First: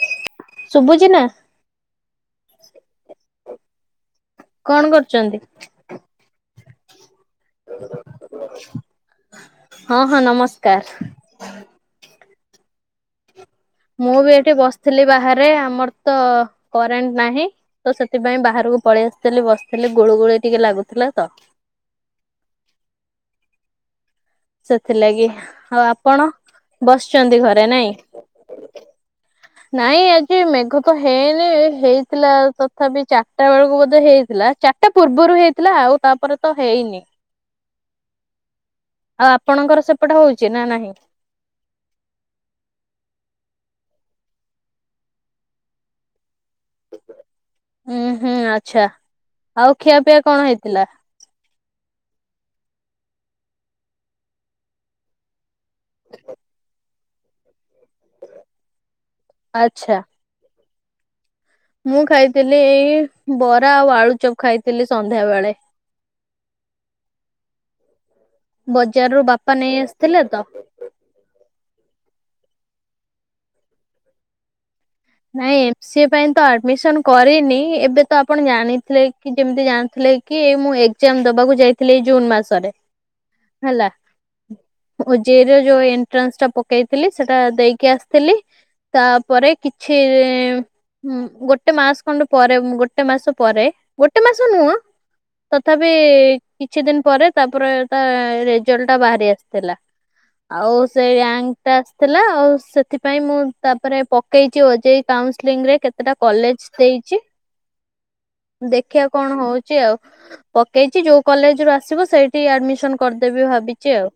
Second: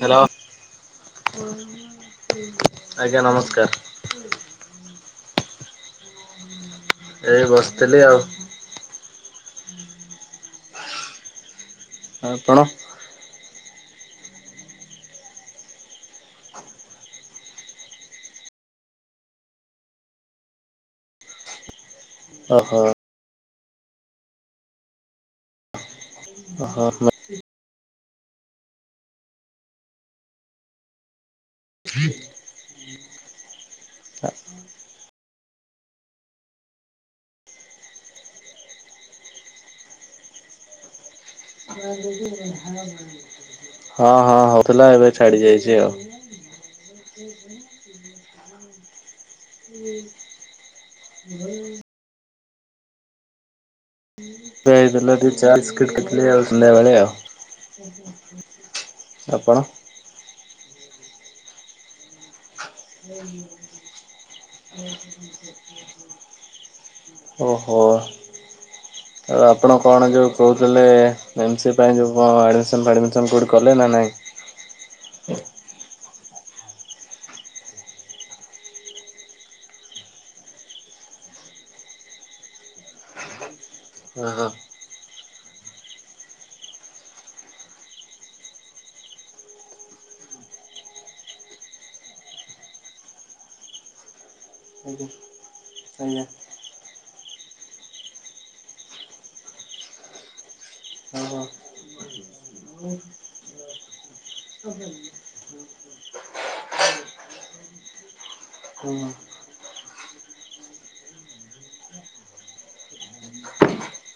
Hello. ଶୁଭୁଚିନା। [unintelligible] ଆଜ୍ଞା ନମସ୍କାର। କଣ କରୁଚନ୍ତି? ଏ ବସିଥିଲି ଆଉ। [unintelligible] ହଁ ହଁ ନମସ୍କାର। ଆଉ ଆପଣ। ମୁଁ ବି ଏଠି ବସିଥିଲି ବାହାରେ ଆମର ତ କରେଣ୍ଟ ନାହିଁ। ତ ସେଥିପାଇଁ ବାହାରକୁ ପଳେଇ ଆସିଥିଲି ବସିଥିଲି ଗୁଳୁ ଗୁଳି ଟିକେ ଲାଗୁଥିଲା ତ। ଓହୋ। ସେଥିଲାଗି ଆଉ ଆପଣ ଓହୋ ବସ ଚିନ୍ତି ଘରେ ନାଇଁ ନାଇଁ ଆଜି ମେଘ କ ହେଇନି। ହେଇଥିଲା ତଥାପି ଚାରିଟା ବେଳକୁ ବୋଧେ ହେଇଥିଲା ଚାରିଟା ପୂର୍ବରୁ ହେଇ ଥିଲା ଆଉ ତାପରେ ତ ହେଇନି। ଆଉ ଆପଣଙ୍କର ସେପଟେ ହଉଚି ନା ନାହିଁ। [unintelligible] ହଁ ହଁ ହଉଥିଲା ଏବେ ଛାଡି ଯାଇଛି ଆଉ। ହୁଁ ହୁଁ ଆଛା ଆଉ ଖିଆପିଆ କଣ ହେଇଥିଲା? [unintelligible] ଟିଫିନ୍ ହେଇଥିଲା ଚା, ବିସ୍କିଟ୍ [unintelligible] ଆପଣ? ଆଛା। ମୁଁ ଖାଇଥିଲି ବରା ଆଉ ଆଳୁଚପ ଖାଇଥିଲି ସନ୍ଧ୍ୟାବେଳେ। [inaudible] ଅହ ଆଉ ବଜାରରୁ ବାପା ଆପଣ ନେଇ କଣ ଆସିଥିଲେ ଯୋଉ ତ କହୁଥିଲେ? ଏମ୍ ସି ଏ ପାଇଁ ଯଉଁ ଆଡ଼ମିସ ଫାଡ଼ମିସନ୍ କେଉଁଠୀ କଲେ ନା ନାହିଁ? ନାଇଁ ଏମ ସିଏ ଏ ପାଇଁ ତ ଆଡମିସନ କରିନି ଏବେ ତ ଆପଣ ଜାଣିଥିଲେ କି ଯେମିତି ଜାଣିଥିଲେ କି ମୁଁ ଏକ୍ଜାମ ଦେବାକୁ ଯାଇଥିଲି ଏଇ ଜୁନ୍ ମାସରେ ହେଲା। ଓହୋ। ଓ ଯେ ଇ ର ଯଉ ଏଣ୍ଟ୍ରାନ୍ସଟା ପକେଇଥିଲି ସେଟା ଦେଇକି ଆସିଥିଲି। ତାପରେ କିଛି ହୁଁ ଗୋଟେ ମାସ ଖଣ୍ଡେ ପରେ ଗୋଟେ ମାସ ପରେ ଗୋଟେ ମାସ ନୁହଁ ଆଜ୍ଞା ତଥାପି ଆଜ୍ଞା କିଛି ଦିନ ପରେ ତାପରେତା ରେଜଲ୍ଟଟା ବାହାରି ଆସିଥିଲା। ଆଉ ସେଇ ଓହୋ ରାଙ୍କଟା ଆସିଥିଲା ଆଉ ସେଥିପାଇଁ ମୁଁ ତାପରେ ପକେଇ ଓ ଯେ ଇ କାଉନସିଲିଙ୍ଗରେ କେତେଟା କଲେଜ ଦେଇଛି। ଓହୋ। ଦେଖିବା କଣ ହଉଛି ଆଉ। ପକେଇଛି ଯୋଉ କଲେଜରୁ ଆସିବ ସେଇଠି ଆଡମିସନ କରିଦେବି ଭାବିଛି ଆଉ।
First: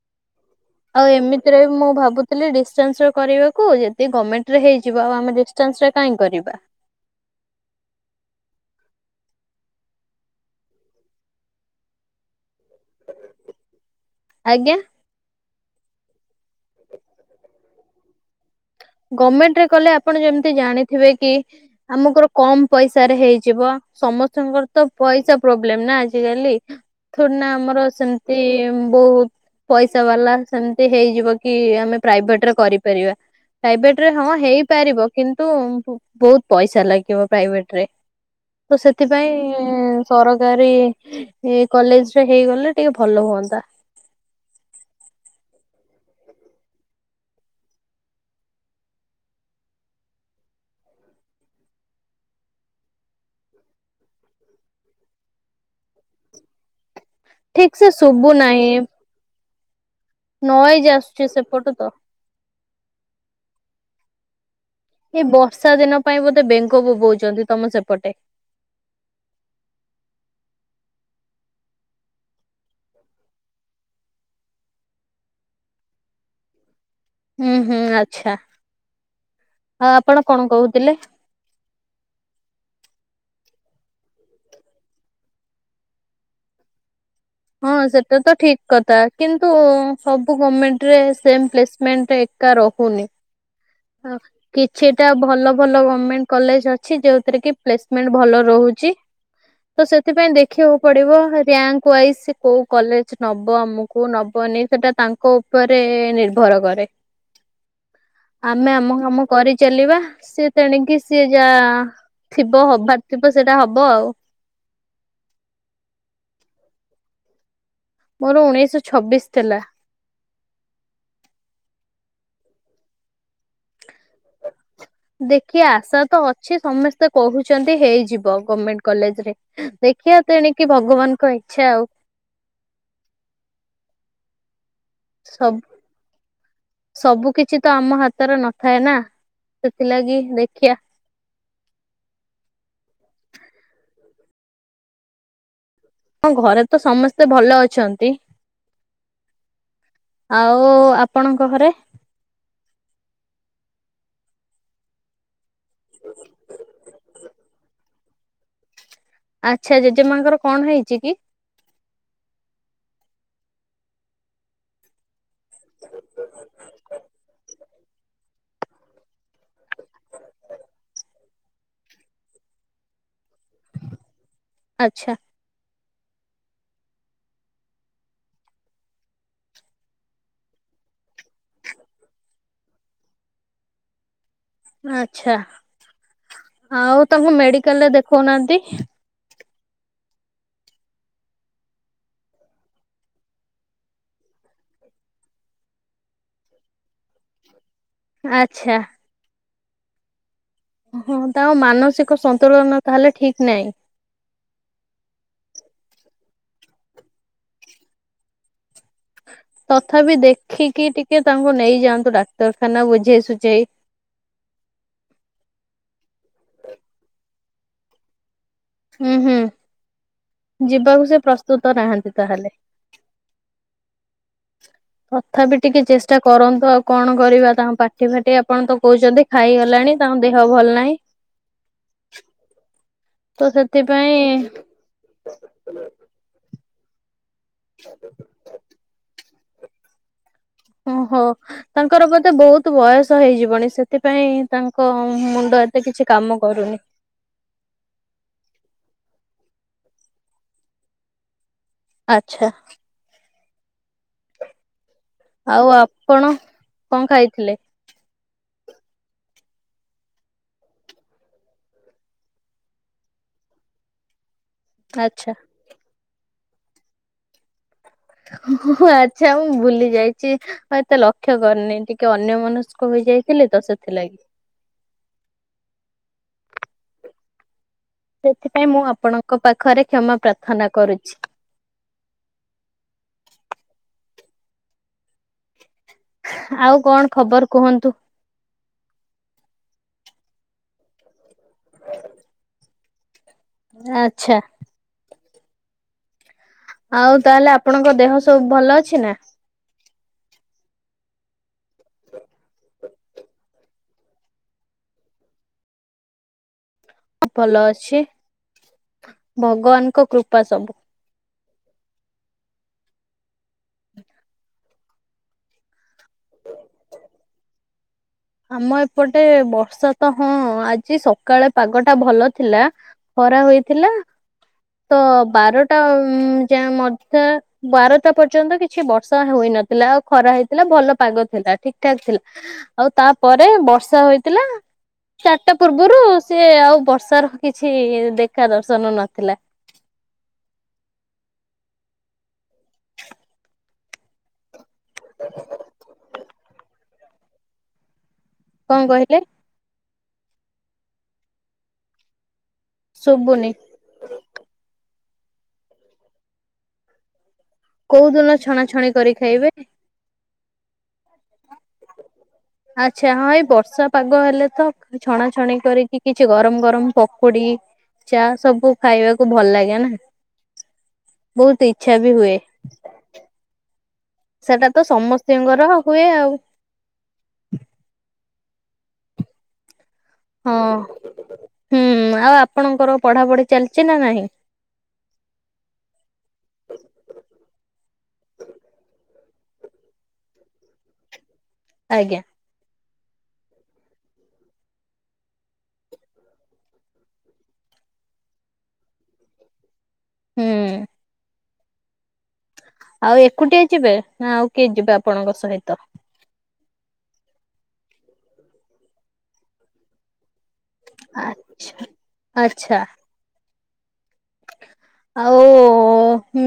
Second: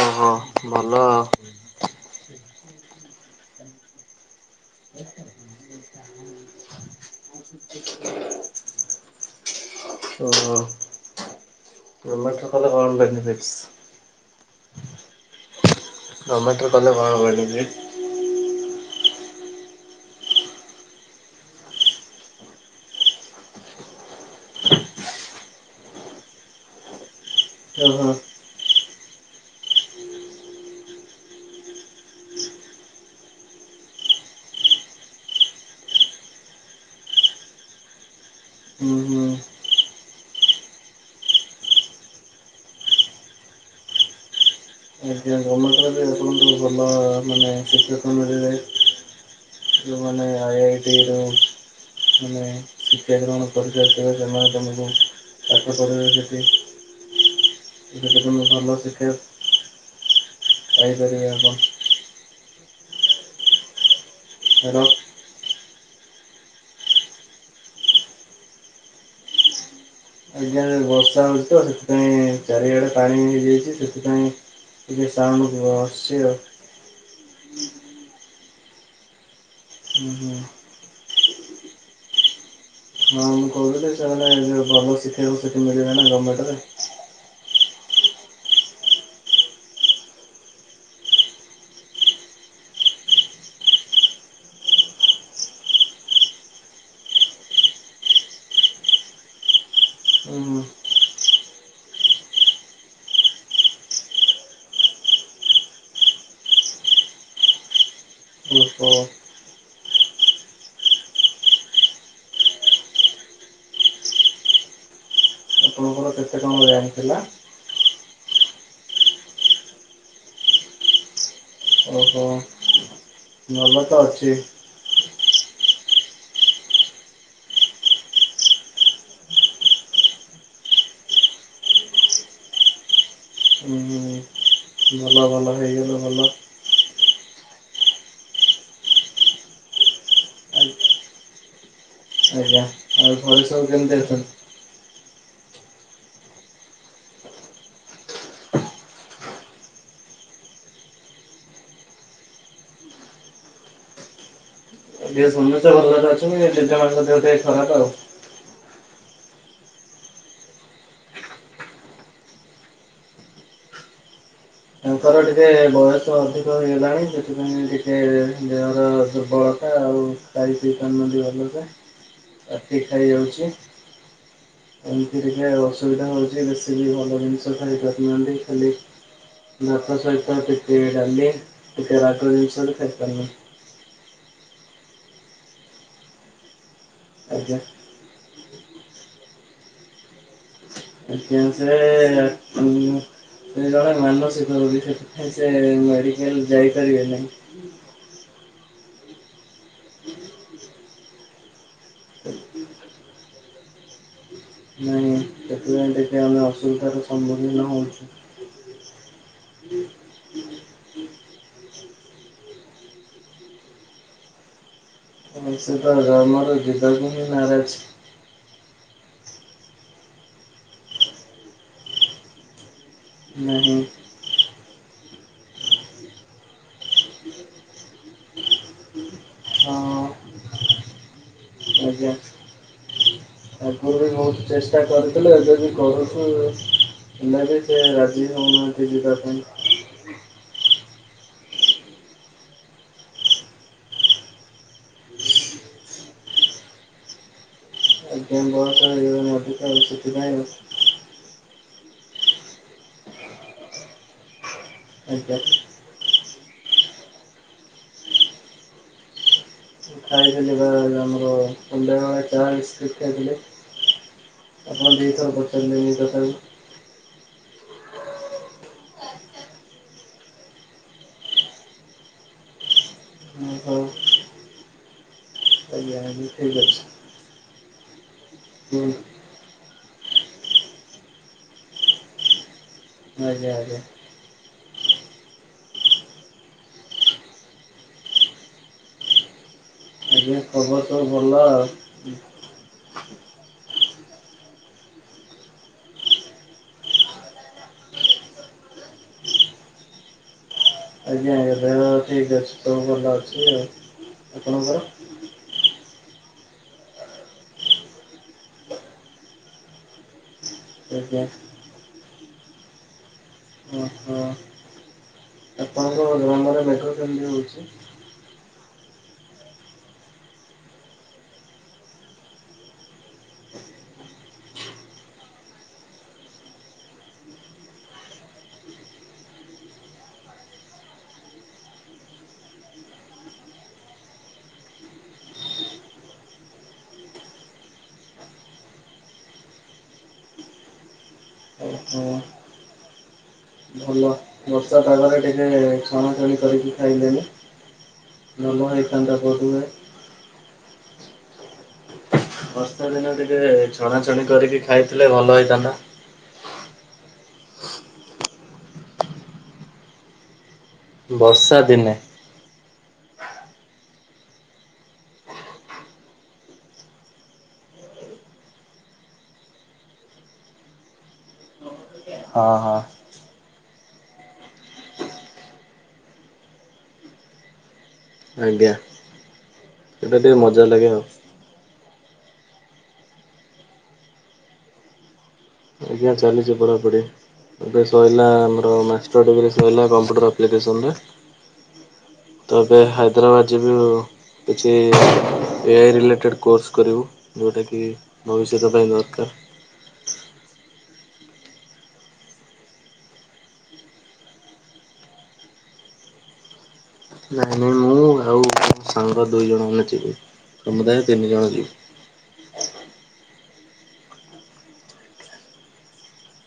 ଓହୋ ଭଲ ଆଉ ଏମିତିରେ ମୁଁ ଭାବୁଥିଲି ଡିଷ୍ଟାନ୍ସ କରିବାକୁ ଯଦି ଗଭର୍ଣମେଣ୍ଟରେ ହେଇଯିବ ଆଉ ଆମେ ଡିସ ଡିଷ୍ଟାନ୍ସରେ କାହିଁ କରିବା? ଓହୋ [unintelligible] ଆଜ୍ଞା ଗଭର୍ନମେଣ୍ଟରେ କଲେ ଭଲ ମିଳୁଛି ଗଭର୍ଣମେଣ୍ଟ ରେ କଲେ ଆପଣ ଯେମିତି ଜାଣିଥିବେ କି ଆମଙ୍କର କମ ପଇସାରେ ହେଇଯିବ। ସମସ୍ତଙ୍କର ତ ପଇସା ପ୍ରୋବ୍ଲେମ ନା ଆଜିିକାଲି। ଥୋଡି ନା ଆମର ଓହୋ ସେମତି ବହୁତ ପଇସା ବାଲା ସେମିତି ହେଇଯିବ କି ଆମେ ପ୍ରାଇଭେଟରେ କରିପାରିବା। ପ୍ରାଇଭେଟରେ ହଁ ହେଇପାରିବ କିନ୍ତୁ ବହୁତ ପଇସା ଲାଗିବ ପ୍ରାଇଭେଟରେ। ତ ହୁଁ ହୁଁ। ସେଥିପାଇଁ ସରକାରୀ ଏ କଲେଜରେ ହେଇଗଲେ ଟିକେ ଭଲ ହୁଅନ୍ତା। ଆଜ୍ଞା ଗର୍ମେଣ୍ଟରେ ବି ଆପଣଙ୍କ ଭଲ ମାନେ [unintelligible] ଯଉମାନେ ଆଇ ଆଇ ଟି ରୁ ମାନେ ଶିକ୍ଷା ଗ୍ରହଣ କରିକି ଆସିଥିବେ ସେମାନେ ତମକୁ ତାଙ୍କ [unintelligible] ସେଠି ଠିକ୍ ସେ ସେଠି ଶୁଭୁ ତମେ ନାହିଁ। ଭଲ ଶିକ୍ଷା ନଏଜ୍ ପାଇପାରିବେ ଆସୁଛି ଆପଣ ସେପଟୁ ତ। ହ୍ୟାଲୋ। ଏଇ ବର୍ଷା ଦିନ ପାଇଁ ବୋଧେ ବେଙ୍ଗ ବୋବଉଛନ୍ତି ତମ ସେପଟେ? ଆଜ୍ଞା ବର୍ଷା ହେଉଛି ତ ସେଥିପାଇଁ ଚାରିଆଡ଼େ ପାଣି ହେଇଛି ଯେହେତୁ କି ସେଥିପାଇଁ ଟିକେ ସାଉଣ୍ଡ ହଉଥିବ। ବସିଛି ଆଉ। ହୁଁ ହୁଁ ଆଚ୍ଛା ଆଉ ହୁଁ ଆପଣ ହୁଁ କଣ କହୁଥିଲେ ହଁ ମୁଁ କହୁଥିଲି ସେ ଭଲ ସିଟି କୁ ସେଠି ମିଳିବେ ନା ଗଭର୍ଣମେଣ୍ଟରେ ହଁ ସେଟା ତ ଠିକ କଥା କିନ୍ତୁ ସବୁ ଗମେଣ୍ଟରେ ସେ ପ୍ଲେସମେଣ୍ଟ ଏଟା ରହୁନି କିଛିଟା ଭଲ ଭଲ ଗଭମେଣ୍ଟ କଲେଜ ଅଛି ଯୋଉଥିରେ କି ପ୍ଲେସମେଣ୍ଟ ଭଲ ରହୁଛି ତ ସେଥିପାଇଁ ହୁଁ ଦେଖିବାକୁ ହୁଁ ପଡିବ ରିଙ୍କ ୱାଇଜ ସେ କୋଉ କଲେଜ ନବ ଆମକୁ ନବନି ସେଟା ତାଙ୍କ ଉପରେ ନିର୍ଭର କରେ ତ ଆମେ ଓହୋ ଆମ କାମ କରିଚାଲିବା ସିଏ ତେଣିକି ସିଏ ଯା ଥିବ ହବାର ଥିବ ସେଇଟା ହବ ଆଉ ଆପଣଙ୍କର କେତେ ଟଙ୍କା ବ୍ୟାଙ୍କ ଥିଲା ମୋର ଉଣେଇଶହ ଛବିଶ ଥିଲା ଓହୋ ଭଲ ତ ଅଛି ଦେଖିଆ ଆଶା ତ ଅଛି ସମସ୍ତେ କହୁଛନ୍ତି ହେଇଯିବ ଗଭର୍ମେଣ୍ଟ କଲେଜରେ ଦେଖିବା ତେଣିକି ଭଗବାନଙ୍କ ଇଚ୍ଛା ଆଉ। ହୁଁ ଭଲ ଭଲ ସବୁ ହେଇଗଲେ ଭଲ। ସବୁ କିଛି ତ ଆମ ହାତରେ ନଥାଏ ନା ସେଥିଲାଗି ଦେଖିଆ। ଆଜ୍ଞା। ଆଉ ଘରେ ସବୁ କେମିତି ଅଛନ୍ତି ହଁ, ଘରେ ତ ସମସ୍ତେ ଭଲ ଅଛନ୍ତି। ଆଉ ଆପଣଙ୍କ ଘରେ [inaudible] ସମସ୍ତେ ଭଲରେ ଅଛନ୍ତି, ଜେଜେ ମାଆଙ୍କ ଦେହ ଟିକେ ଖରାପ ଆଉ। ଆଚ୍ଛା ଜେଜେମାଙ୍କର କଣ ହେଇଛି କି ତାଙ୍କର ଟିକେ ବୟସ ଅଧିକ ହେଗଲାଣି ସେଥିପାଇଁ ଟିକେ ଦେହର ଦୁର୍ବଳତା ଆଉ ଖାଇ ପିଇ ପାରୁନାହାନ୍ତି ଭଲସେ ପାଟି ଖାଇ ଯାଉଛି। ଆଚ୍ଛା ଏମିତି ରେ ଅସୁବିଧା ହଉଛି ବେଶୀ ବି ଭଲ ଜିନିଷ ଖାଇପାରୁନାହାନ୍ତି ଖାଲି ଭାତ ସହିତ ଟିକେ ଡାଲି ଟିକେ ରାଗିବା ଜିନିଷରେ ଖାଇପାରୁନାହାନ୍ତି ଆଚ୍ଛା, ଆଉ ତାଙ୍କୁ ଆଜ୍ଞା। ମେଡିକାଲରେ ଦେଖେଉନାହାନ୍ତି। ଅଜ୍ଞା, ସେ ସେ ଜଣେ ମାନସିକ ରୋଗୀ ସେଥିପାଇଁ ସେ ମେଡିକାଲ ଯାଇପାରିବେ ନାହିଁ। ଆଚ୍ଛା। ଓ ହ ତାଙ୍କ ମାନସିକ ସନ୍ତୁଳନ ତାହେଲେ ଠିକ ନାହିଁ। ନାଇଁ ସେଥି ପାଇଁ ଟିକେ ଆମେ ଅସୁବିଧାର ସମ୍ମୁଖୀନ ହଉଛୁ। ତଥାପି ଦେଖିକି ଟିକେ ତାଙ୍କୁ ନେଇଯାଆନ୍ତୁ ଡାକ୍ତରଖାନା ବୁଝେଇ ସୁୁଝେଇ। ସେ ତ ଜମାରୁ ଯିବାକୁ ବି ନାରାଜ। ହୁଁ ହୁଁ, ଯିବାକୁ ସେ ପ୍ରସ୍ତୁତ ନାହାଁନ୍ତି ତାହେଲେ। ନାହିଁ। ତଥାପି ଟିକେ ଚେଷ୍ଟା କରନ୍ତୁ ଆଉ କଣ କରିବା ତାଙ୍କ ପାଟି ଫାଟି ଆପଣ ତ କହୁଛନ୍ତି ହଁ ଖାଇଗଲାଣି ତାଙ୍କ ଦେହ ଭଲ ନାହିଁ। ଆଜ୍ଞା। ତ ସେ ଆଗରୁ ବି ବହୁତ ଚେଷ୍ଟା କରୁଥିଲୁ ଏବେ ବି କରୁୁ ଚୁ ହେଲେ ବି ସେ ରାଜି ହେଉନାହାନ୍ତି ଯିବା ପାଇଁ। ଓହୋ। ତାଙ୍କର ବୋଧେ ବହୁତ ବୟସ ହେଇଯିବଣି ସେଥିପାଇଁ ତାଙ୍କ ମୁଣ୍ଡ ଏତେ କିଛି କାମ କରୁନି। ଆଜ୍ଞା ବୟସ ହୋଇଗଲାଣି ଅଧିକ ଆଉ ସେଥି ପାଇଁ ଆଉ। ଆଚ୍ଛା। ଆଜ୍ଞା। ଆଉ ଆପଣ କଣ ଖାଇଥିଲେ? ଖାଇଥିଲି ପା ଯୋଉ ଆମର [inaudible] ବିସ୍କିଟ ଖାଇଥିଲି। ଆପଣ ଦିଥର ଆଚ୍ଛା ପଚାରିଲେଣି ତଥାପି ହ ଆଚ୍ଛା ମୁଁ ଭୁଲି ଯାଇଛି। ହଁ ଏତେ ଲକ୍ଷ୍ୟ କରନି ଟିକେ ଅନ୍ୟ ମନସ୍କ ହୋଇଯାଇଥିଲି ତ ହଉ ସେଥିଲାଗି। ଆଜ୍ଞା ଆ ଠିକ୍ ଅଛି। ସେଥିପାଇଁ ହୁଁ ମୁଁ ଆପଣଙ୍କ ପାଖରେ କ୍ଷମା ପ୍ରାର୍ଥନା କରୁଛି। ଆଜ୍ଞା ଆଜ୍ଞା। ଆଉ କଣ ଖବର କୁହନ୍ତୁ? ଆଜ୍ଞା ଖବର ସବୁ ଭଲ ଆଉ। ଆଛା। ଆଉ ତାହେଲେ ଆପଣଙ୍କ ଦେହ ସବୁ ଭଲ ଅଛି ନା? ଆଜ୍ଞା ଆଜ୍ଞା ଦେହ ଠିକ ଅଛି। ଭଲ ଅଛି ଆଉ ଆପଣଙ୍କର? ଭଲ ଅଛି ଭଗବାନଙ୍କ କୃପା ସବୁ। ଆଜ୍ଞା। ଓ ହୋ। ଆପଣଙ୍କ [unintelligible] ମେଘ କେମିତି ହଉଛି? ଆମ ଏପଟେ ବର୍ଷା ତ ହଁ ଆଜି ସକାଳେ ପାଗଟା ଭଲ ଥିଲା। ଖରା ହୋଇଥିଲା ତ ବାରଟା ଯାଏ ମଧ୍ୟ ବାରଟା ପର୍ଯ୍ୟନ୍ତ କିଛି ବର୍ଷା ହୋଇନଥିଲା ଆଉ ଖରା ହେଇଥିଲା ଭଲ ପାଗ ଥିଲା ଠିକ ଠାକ ଥିଲା। ଆଉ ତାପରେ ବର୍ଷା ହୋଇଥିଲା। ଚାରିଟା ପୂର୍ବରୁ ସିଏ ଆଉ ବର୍ଷାର କିଛି ଦେଖା ଦର୍ଶନ ନଥିଲା। ଓହୋ। ଭଲ ବର୍ଷାପାଗରେ ଟିକେ ଛଣାଛଣି କରିକି ଖାଇଲେନି। କଣ କହିଲେ [unintelligible] ବର୍ଷାଦିନେ ଶୁଭୁନି ଟିକେ ଛଣାଛଣି କରିକି ଖାଇଥିଲେ ଭଲ ହେଇଥାନ୍ତା। କୋଉ ଦିନ ଛଣାଛଣି କରି ଖାଇବେ? ବର୍ଷା ଦିନେ। [inaudible] ଆଚ୍ଛା ହଁ ଏଇ ବର୍ଷା ପାଗ ହେଲେ ତ ଛଣାଛଣି କରିକି କିଛି ଗରମ ଗରମ ପକୁଡ଼ି। ଚା ସବୁ ଖାଇବାକୁ ଭଲ ଲାଗେ ନା ବହୁତ ଇଚ୍ଛା ବି ହୁଏ। ହଁ ହଁ। ସେଟା ତ ସମସ୍ତିଙ୍କର ହୁଏ ଆଉ। ଆଜ୍ଞା। ସେଇଟା ଟିକେ ହଁ ମଜା ଲାଗେ ଆଉ ହୁଁ ଆଉ ଆପଣଙ୍କର ପଢାପଢି ଚାଲିଛି ନା ନାହିଁ? ଆଜ୍ଞା ଚାଲିଛି ପଢାପଢି। ଏବେ ସଇଲା ଆମର ମାଷ୍ଟର ଡିଗ୍ରୀ ସଇଲା କମ୍ପ୍ୟୁଟର ଆପ୍ଲିକେସନରେ। ଆଜ୍ଞା। ତ ଏବେ ହାଇଦ୍ରାବାଦ ଯିବି ଆଉ। କିଛି ଏଆଇ ରିଲେଟେଡ଼୍ କୋର୍ସ କରିବୁ ଯଉଟାକି ଭବିଷ୍ୟତ ପାଇଁ ଦରକାର। ହୁଁ। ଆଉ ଏକୁଟିଆ ଯିବେ ନା ଆଉ କିଏ ଯିବେ ଆପଣଙ୍କ ସହିତ? ନାଇଁ ନାଇଁ ମୁଁ ଆଉ ସାଙ୍ଗ ଦୁଇ ଜଣ ମାନେ ଯିବେ। ଆଛା ଆଚ୍ଛା। ଆଉ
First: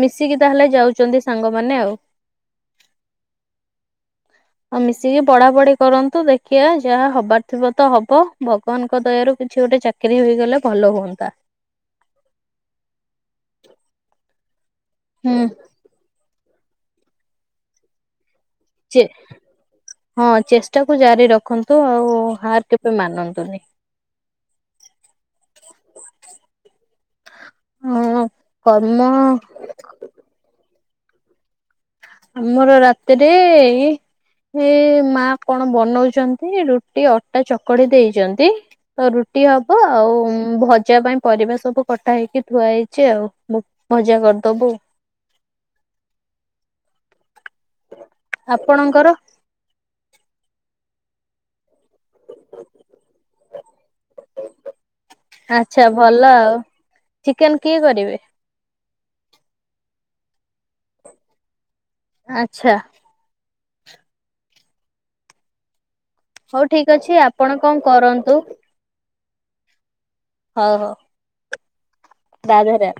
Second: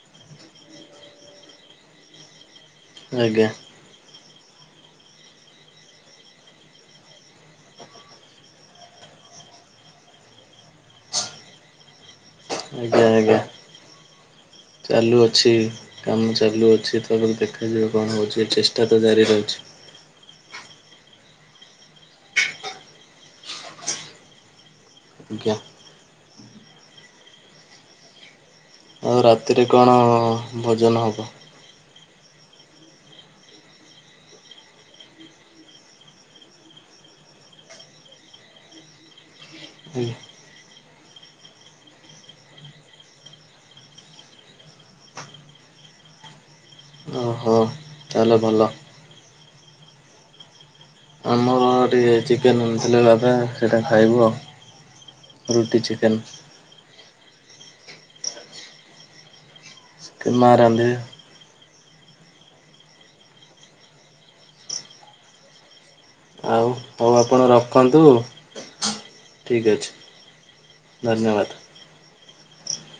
ମିଶିକି ତାହେଲେ ଯାଉଚନ୍ତି ସାଙ୍ଗମାନେ ଆଉ। ଆଜ୍ଞା। ଆଉ ମିଶିକି ପଢା ପଢି କରନ୍ତୁ ଦେଖିବା ଯାହା ହବାର୍ ଥିବ ତ ହବ ଭଗବାନଙ୍କ ଦୟାରୁ କିଛି ଗୋଟେ ଚାକ୍ କିରି ହୋଇଗଲେ ଭଲ ହୁଅନ୍ତା। ଆଜ୍ଞା ଆଜ୍ଞା। [inaudible] ଚାଲୁ ହୁଁ ଅଛି କାମ ଚାଲୁ ଅଛି ତାପରେ ଦେଖାଯାଉ କଣ ହଉଛି ଚେଷ୍ ହଁ ଚେଷ୍ଟା କୁ ଜାରି ରଖନ୍ତୁ ଆଉ ହାର କେବେ ମାନନ୍ତୁନି। [unintelligible] ହଁ। କର୍ମ ଆଉ ରାତିରେ କଣ ଭୋଜନ ହବ? ଆମର ରାତିରେ ଏଇ ଏ ମା କଣ ବନଉଚନ୍ତି ରୁଟି ଅଟା ଚକଡ଼ି ଦେଇଚନ୍ତି। ତ ରୁଟି ହବ ଆଜ୍ଞା। ଆଉ ଭଜା ପାଇଁ ପରିବା ସବୁ କଟା ହେଇକି ଥୁଆ ହେଇଚି ଆଉ। ଭଜା କରିଦବୁ। ଓହୋ ତାହେଲେ ଭଲ। ଆପଣଙ୍କର? ଆମର ଟି ଟିକିଏ ଚିକେନ୍ ଆଣିଥିଲେ ବାବା ସେଇଟା ଖାଇବୁ ଆଉ ରୁଟି ଆଚ୍ଛା ଚିକେନ୍। ଭଲ ଆଉ ଚିକେନ କିଏ କରିବେ? ଚିକେନ୍ ମା ରାନ୍ଧିବେ। ଆଚ୍ଛା। ଆଉ ଠିକ ଅଛି ହଉ ଆପଣ କଣ ରଖନ୍ତୁ କରନ୍ତୁ ଠିକ୍ ଅଛି। ହଉ ହଉ। ଧନ୍ୟବାଦ। ରାଧେ ରାଧେ।